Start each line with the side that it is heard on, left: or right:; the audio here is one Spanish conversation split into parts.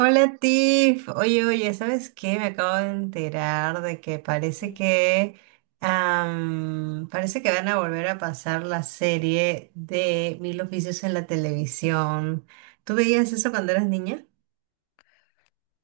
right: Hola Tiff, oye, oye, ¿sabes qué? Me acabo de enterar de que parece
left: ¿Qué?
right: que parece que van a volver a pasar la serie de Mil Oficios en la televisión. ¿Tú veías eso cuando eras niña?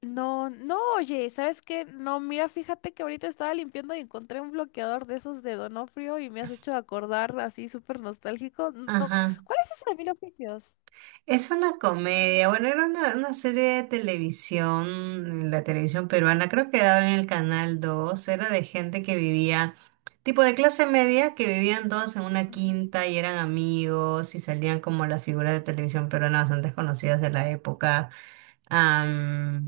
left: No, oye, ¿sabes qué? No, mira, fíjate que ahorita estaba limpiando y encontré un bloqueador de esos de Donofrio y me has hecho acordar así súper nostálgico. No, no,
right: Ajá.
left: ¿cuál es ese de Mil Oficios?
right: Es una comedia, bueno, era una serie de televisión, en la televisión peruana, creo que daba en el canal 2. Era de gente que vivía, tipo de clase media, que vivían todos en una
left: Ujú.
right: quinta y eran amigos y salían como las figuras de televisión peruana bastante conocidas de la época. Am,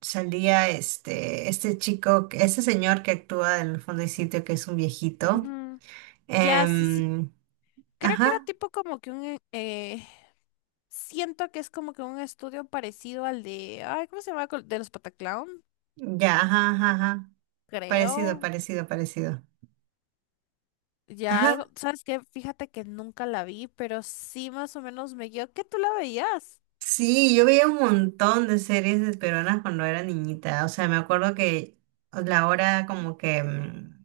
right: Salía este chico, este señor que actúa en el fondo del sitio, que es un viejito.
left: Ujú. Ya,
right: Em,
left: creo que era
right: ajá,
left: tipo como que un siento que es como que un estudio parecido al de... Ay, ¿cómo se llama? De los Pataclown,
right: ya, ajá, ajá, ajá. Parecido,
left: creo.
right: parecido, parecido.
left: Ya
right: Ajá.
left: algo, ¿sabes qué? Fíjate que nunca la vi, pero sí más o menos me guió que tú la veías.
right: Sí, yo veía un montón de series de peruanas cuando era niñita. O sea, me acuerdo que la hora como que,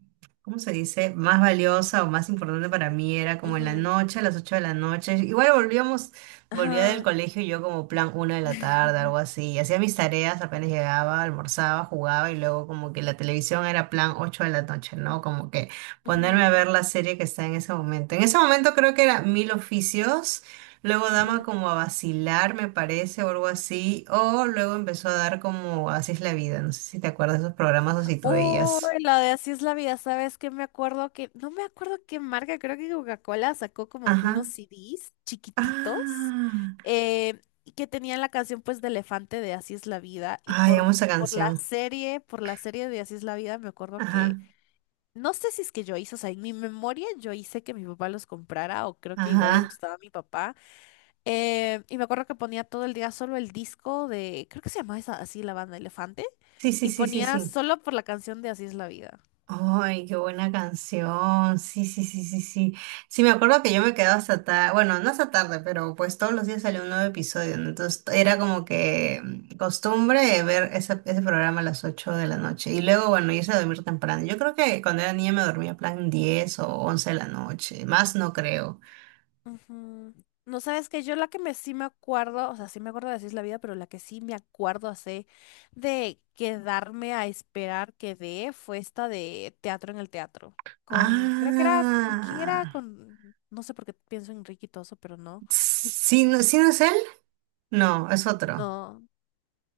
right: ¿cómo se dice? Más valiosa o más importante para mí era como en la
left: Ujú.
right: noche, a las 8 de la noche. Volvía del
left: Ajá.
right: colegio y yo como plan una de la tarde, algo así. Hacía mis tareas, apenas llegaba, almorzaba, jugaba y luego como que la televisión era plan 8 de la noche, ¿no? Como que ponerme a
left: Ujú,
right: ver la serie que está en ese momento. En ese momento creo que era Mil Oficios. Luego daba
left: ujú.
right: como a vacilar, me parece, o algo así. O luego empezó a dar como Así es la vida. No sé si te acuerdas de esos programas o si tú
left: Uy,
right: veías.
left: la de Así es la Vida, ¿sabes qué? Me acuerdo que, no me acuerdo qué marca, creo que Coca-Cola sacó como que unos
right: Ajá.
left: CDs chiquititos,
right: Ah.
left: y que tenían la canción pues de Elefante de Así es la Vida y
right: Ay, amo esa canción.
left: por la serie de Así es la Vida me acuerdo que,
right: Ajá.
left: no sé si es que yo hice, o sea, en mi memoria yo hice que mi papá los comprara, o creo que igual le
right: Ajá.
left: gustaba a mi papá. Y me acuerdo que ponía todo el día solo el disco de, creo que se llamaba así la banda Elefante.
right: Sí, sí,
left: Y
right: sí, sí,
left: ponía
right: sí.
left: solo por la canción de Así es la Vida.
right: Ay, qué buena canción. Sí, sí, sí, sí, sí. Sí, me acuerdo que yo me quedaba hasta tarde, bueno, no hasta tarde, pero pues todos los días salía un nuevo episodio, ¿no? Entonces era como que costumbre ver ese programa a las 8 de la noche y luego, bueno, irse a dormir temprano. Yo creo que cuando era niña me dormía plan 10 o once de la noche, más no creo.
left: Ujú. No sabes que yo la que me sí me acuerdo, o sea, sí me acuerdo de Así es la Vida, pero la que sí me acuerdo hace de quedarme a esperar que dé, fue esta de Teatro en el Teatro. Con, creo que era, ¿con quién era?
right: Ah,
left: Con, no sé por qué pienso en Ricky Toso, pero no.
right: ¿sí, no, sí no es él? No, es otro.
left: No,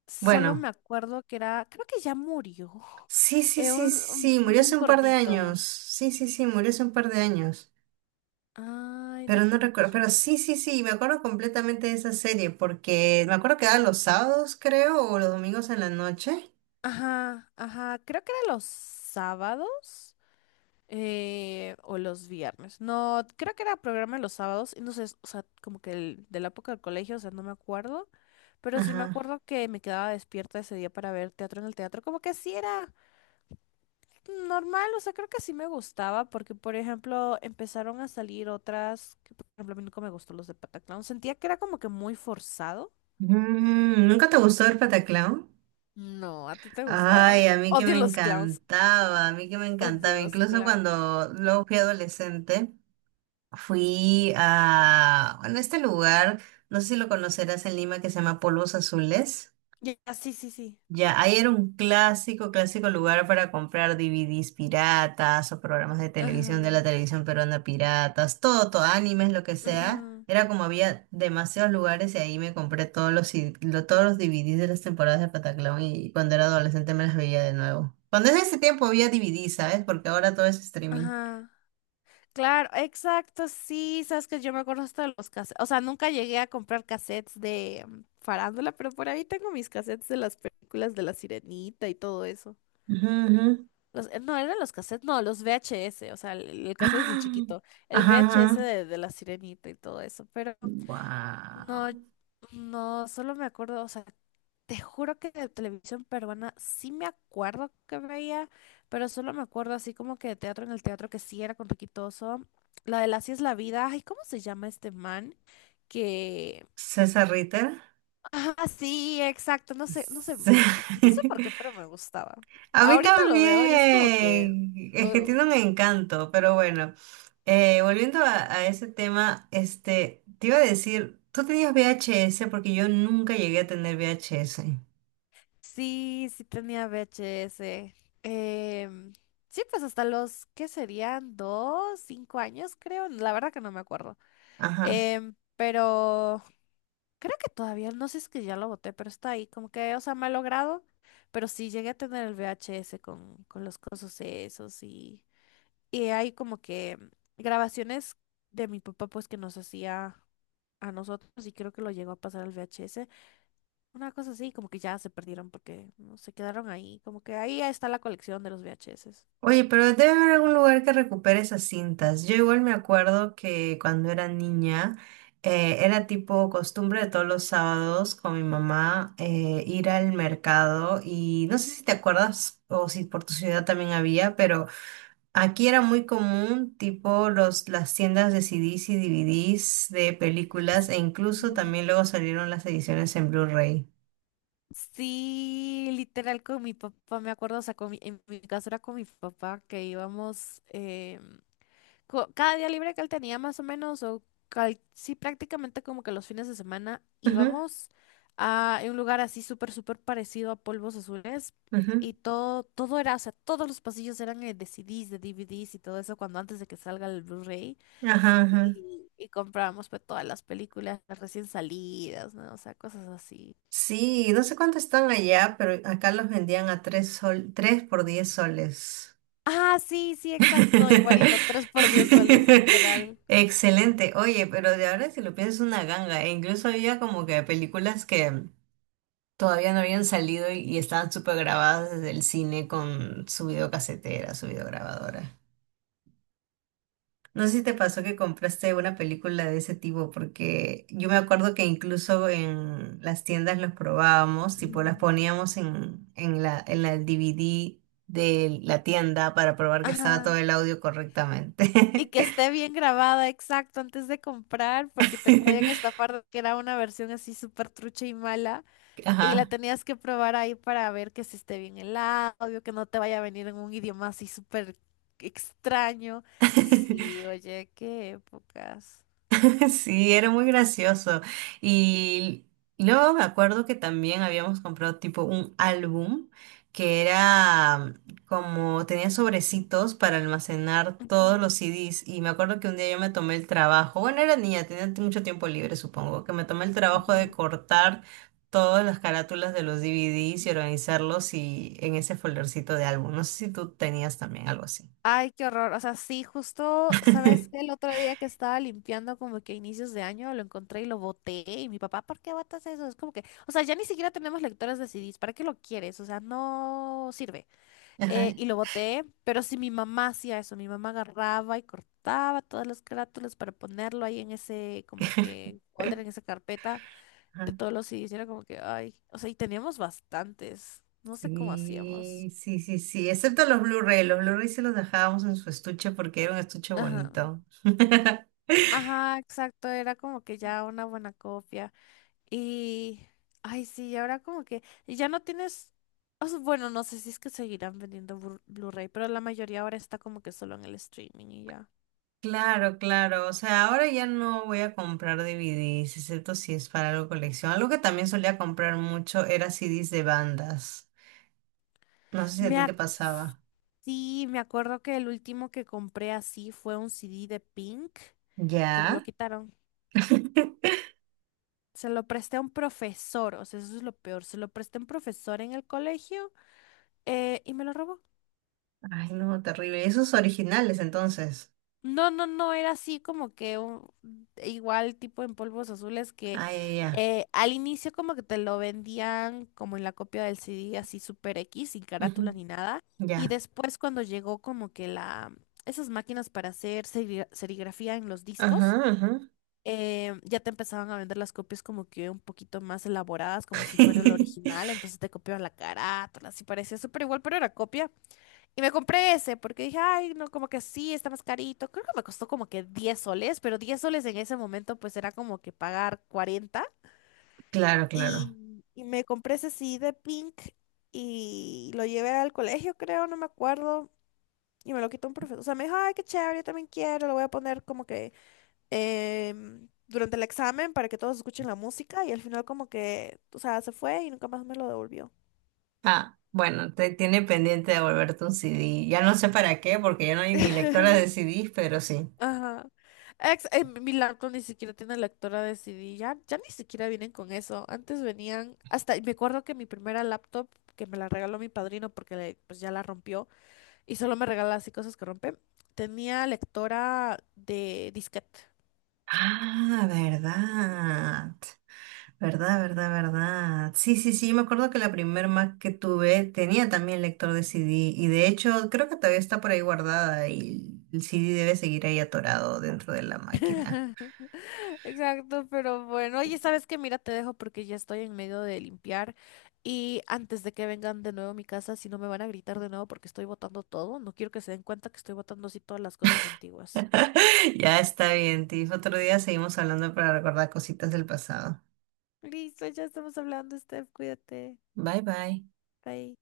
left: solo
right: Bueno.
left: me acuerdo que era, creo que ya murió.
right: Sí, sí, sí, sí,
left: Un,
right: sí, murió hace
left: un
right: un par de
left: gordito.
right: años. Sí, sí, sí, murió hace un par de años.
left: Ay, no,
right: Pero no
left: ¿cómo
right: recuerdo, pero
left: quién?
right: sí, sí, sí, me acuerdo completamente de esa serie porque me acuerdo que era los sábados, creo, o los domingos en la noche.
left: Ajá, ajá, creo que era los sábados, o los viernes. No, creo que era programa los sábados. Y no sé, o sea, como que de la época del colegio, o sea, no me acuerdo. Pero sí me
right: Ajá.
left: acuerdo que me quedaba despierta ese día para ver Teatro en el Teatro. Como que sí era normal, o sea, creo que sí me gustaba. Porque, por ejemplo, empezaron a salir otras, que por ejemplo, a mí nunca me gustó los de Pataclown. Sentía que era como que muy forzado.
right: Mm, ¿nunca te gustó el Pataclown?
left: No, ¿a ti te gustaba?
right: Ay, a mí que
left: Odio
right: me
left: los clowns,
right: encantaba, a mí que me
left: odio
right: encantaba.
left: los
right: Incluso
left: clowns.
right: cuando luego fui adolescente, fui a, bueno, este lugar, no sé si lo conocerás en Lima, que se llama Polvos Azules.
left: Ya, sí, sí, sí.
right: Ya, ahí era un clásico, clásico lugar para comprar DVDs piratas o programas de televisión de
left: Ajá,
right: la televisión peruana piratas, todo, todo, animes, lo que sea.
left: ajá,
right: Era como había demasiados lugares y ahí me compré todos todos los DVDs de las temporadas de Pataclown y cuando era adolescente me las veía de nuevo. Cuando en ese tiempo había DVDs, ¿sabes? Porque ahora todo es streaming.
left: ajá. Claro, exacto, sí, sabes que yo me acuerdo hasta de los cassettes, o sea, nunca llegué a comprar cassettes de farándula, pero por ahí tengo mis cassettes de las películas de La Sirenita y todo eso.
right: Ujú, ujú.
left: Los, no, eran los cassettes, no, los VHS, o sea, el cassette es el
right: ¡Ah!
left: chiquito, el
right: Ajá,
left: VHS
right: ajá.
left: de La Sirenita y todo eso, pero
right: Wow.
left: no, no, solo me acuerdo, o sea, te juro que de televisión peruana sí me acuerdo que veía, pero solo me acuerdo así como que de Teatro en el Teatro, que sí era con Riquitoso. La de Así es la Vida. Ay, ¿cómo se llama este man? Que.
right: César Ritter.
left: Ah, sí, exacto. No sé,
right: Sí.
left: no sé por qué, pero me gustaba.
right: A mí
left: Ahorita lo veo y es como que.
right: también, es que
left: Uh,
right: tiene un encanto, pero bueno, volviendo a ese tema, este, te iba a decir, tú tenías VHS porque yo nunca llegué a tener VHS.
left: sí, sí tenía VHS. Em, sí, pues hasta los, ¿qué serían? ¿2? ¿5 años? Creo. La verdad que no me acuerdo.
right: Ajá.
left: Em, pero. Creo que todavía, no sé si es que ya lo boté, pero está ahí, como que, o sea, me ha logrado, pero sí llegué a tener el VHS con los cosas esos y hay como que grabaciones de mi papá pues que nos hacía a nosotros, y creo que lo llegó a pasar al VHS, una cosa así, como que ya se perdieron porque no se quedaron ahí, como que ahí está la colección de los VHS.
right: Oye, pero debe haber algún lugar que recupere esas cintas. Yo igual me acuerdo que cuando era niña, era tipo costumbre de todos los sábados con mi mamá ir al mercado y no sé si te acuerdas o si por tu ciudad también había, pero aquí era muy común, tipo las tiendas de CDs y DVDs de películas, e incluso
left: Y-
right: también luego salieron las ediciones en Blu-ray.
left: Sí, literal con mi papá, me acuerdo, o sea, con en mi caso era con mi papá que íbamos, em, cada día libre que él tenía más o menos, o sí, prácticamente como que los fines de semana
right: Ujú,
left: íbamos a un lugar así súper, súper parecido a Polvos Azules,
right: ujú,
left: y todo, todo era, o sea, todos los pasillos eran de CDs, de DVDs y todo eso, cuando antes de que salga el Blu-ray,
right: ajá, ajá.
left: y comprábamos pues todas las películas recién salidas, ¿no? O sea, cosas así.
right: Sí, no sé cuánto están allá, pero acá los vendían a 3 sol, 3 por 10 soles.
left: Ah, sí, sí, exacto, no, igualito, tres por diez soles, literal.
right: Excelente. Oye, pero de ahora si lo piensas es una ganga. E incluso había como que películas que todavía no habían salido y estaban súper grabadas desde el cine con su videocasetera, su videograbadora. No sé si te pasó que compraste una película de ese tipo, porque yo me acuerdo que incluso en las tiendas los probábamos, tipo las
left: Ujú.
right: poníamos en la DVD de la tienda para probar que estaba todo
left: Ajá.
right: el audio
left: Y
right: correctamente.
left: que esté bien grabada, exacto, antes de comprar, porque te podían estafar de que era una versión así súper trucha y mala, y la
right: Ajá.
left: tenías que probar ahí para ver que si esté bien el audio, que no te vaya a venir en un idioma así súper extraño. Sí, oye, qué épocas.
right: Sí, era muy gracioso. Y luego me acuerdo que también habíamos comprado tipo un álbum que era como tenía sobrecitos para almacenar todos los
left: Ujú,
right: CDs. Y me acuerdo que un día yo me tomé el trabajo, bueno, era niña, tenía mucho tiempo libre, supongo, que me tomé el trabajo de
left: ujú.
right: cortar todas las carátulas de los DVDs y organizarlos y en ese foldercito de álbum. No sé si tú tenías también algo así.
left: Ay, qué horror. O sea, sí, justo, ¿sabes qué? El otro día que estaba limpiando como que a inicios de año lo encontré y lo boté. Y mi papá, ¿por qué botas eso? Es como que, o sea, ya ni siquiera tenemos lectores de CDs. ¿Para qué lo quieres? O sea, no sirve.
right: Ajá.
left: Y lo boté, pero sí mi mamá hacía eso. Mi mamá agarraba y cortaba todas las carátulas para ponerlo ahí en ese, como que, folder, en esa carpeta de todos los CDs. Y era como que, ay, o sea, y teníamos bastantes. No sé cómo hacíamos.
right: Sí, sí, sí, sí, excepto los Blu-ray sí los dejábamos en su estuche porque era un estuche
left: Ajá.
right: bonito.
left: Ajá, exacto, era como que ya una buena copia. Y, ay, sí, ahora como que y ya no tienes, o sea, bueno, no sé si es que seguirán vendiendo Blu-ray, pero la mayoría ahora está como que solo en el streaming y ya.
right: Claro, claro, o sea, ahora ya no voy a comprar DVDs, excepto si es para algo de colección. Algo que también solía comprar mucho era CDs de bandas. No sé si a
left: Me
right: ti
left: ac-
right: te pasaba.
left: sí, me acuerdo que el último que compré así fue un CD de Pink, que me lo
right: ¿Ya?
left: quitaron. Se lo presté a un profesor, o sea, eso es lo peor, se lo presté a un profesor en el colegio, y me lo robó.
right: Ay, no, terrible. Esos originales, entonces.
left: No, era así como que un- igual tipo en Polvos Azules, que
right: Ay, ya.
left: al inicio como que te lo vendían como en la copia del CD así super X, sin
right: Ya. Ujú,
left: carátula ni nada. Y
right: ya.
left: después cuando llegó como que esas máquinas para hacer serigrafía en los discos,
right: Ajá, ajá.
left: ya te empezaban a vender las copias como que un poquito más elaboradas, como si fuera el original. Entonces te copiaban la carátula, así parecía súper igual, pero era copia. Y me compré ese porque dije, ay, no, como que sí, está más carito. Creo que me costó como que 10 soles, pero 10 soles en ese momento pues era como que pagar 40.
right: Claro, claro.
left: Y me compré ese sí de Pink y lo llevé al colegio, creo, no me acuerdo. Y me lo quitó un profesor. O sea, me dijo, ay, qué chévere, yo también quiero. Lo voy a poner como que durante el examen para que todos escuchen la música. Y al final como que, o sea, se fue y nunca más me lo devolvió.
right: Ah, bueno, te tiene pendiente de volverte un CD. Ya no sé para qué, porque ya no hay ni lectora de CDs, pero sí.
left: Ajá. Mi laptop ni siquiera tiene lectora de CD, ya, ya ni siquiera vienen con eso. Antes venían, hasta, me acuerdo que mi primera laptop, que me la regaló mi padrino porque pues ya la rompió, y solo me regala así cosas que rompe, tenía lectora de disquete.
right: Ah, verdad. Verdad, verdad, verdad. Sí, sí, sí, yo me acuerdo que la primer Mac que tuve tenía también lector de CD y de hecho creo que todavía está por ahí guardada y el CD debe seguir ahí atorado dentro de la máquina.
left: Exacto, pero bueno, oye, ¿sabes qué? Mira, te dejo porque ya estoy en medio de limpiar, y antes de que vengan de nuevo a mi casa, si no me van a gritar de nuevo porque estoy botando todo, no quiero que se den cuenta que estoy botando así todas las cosas antiguas.
right: Ya está bien, Tiff. Otro día seguimos hablando para recordar cositas del pasado.
left: Listo, ya estamos hablando, Steph, cuídate.
right: Bye, bye.
left: Bye.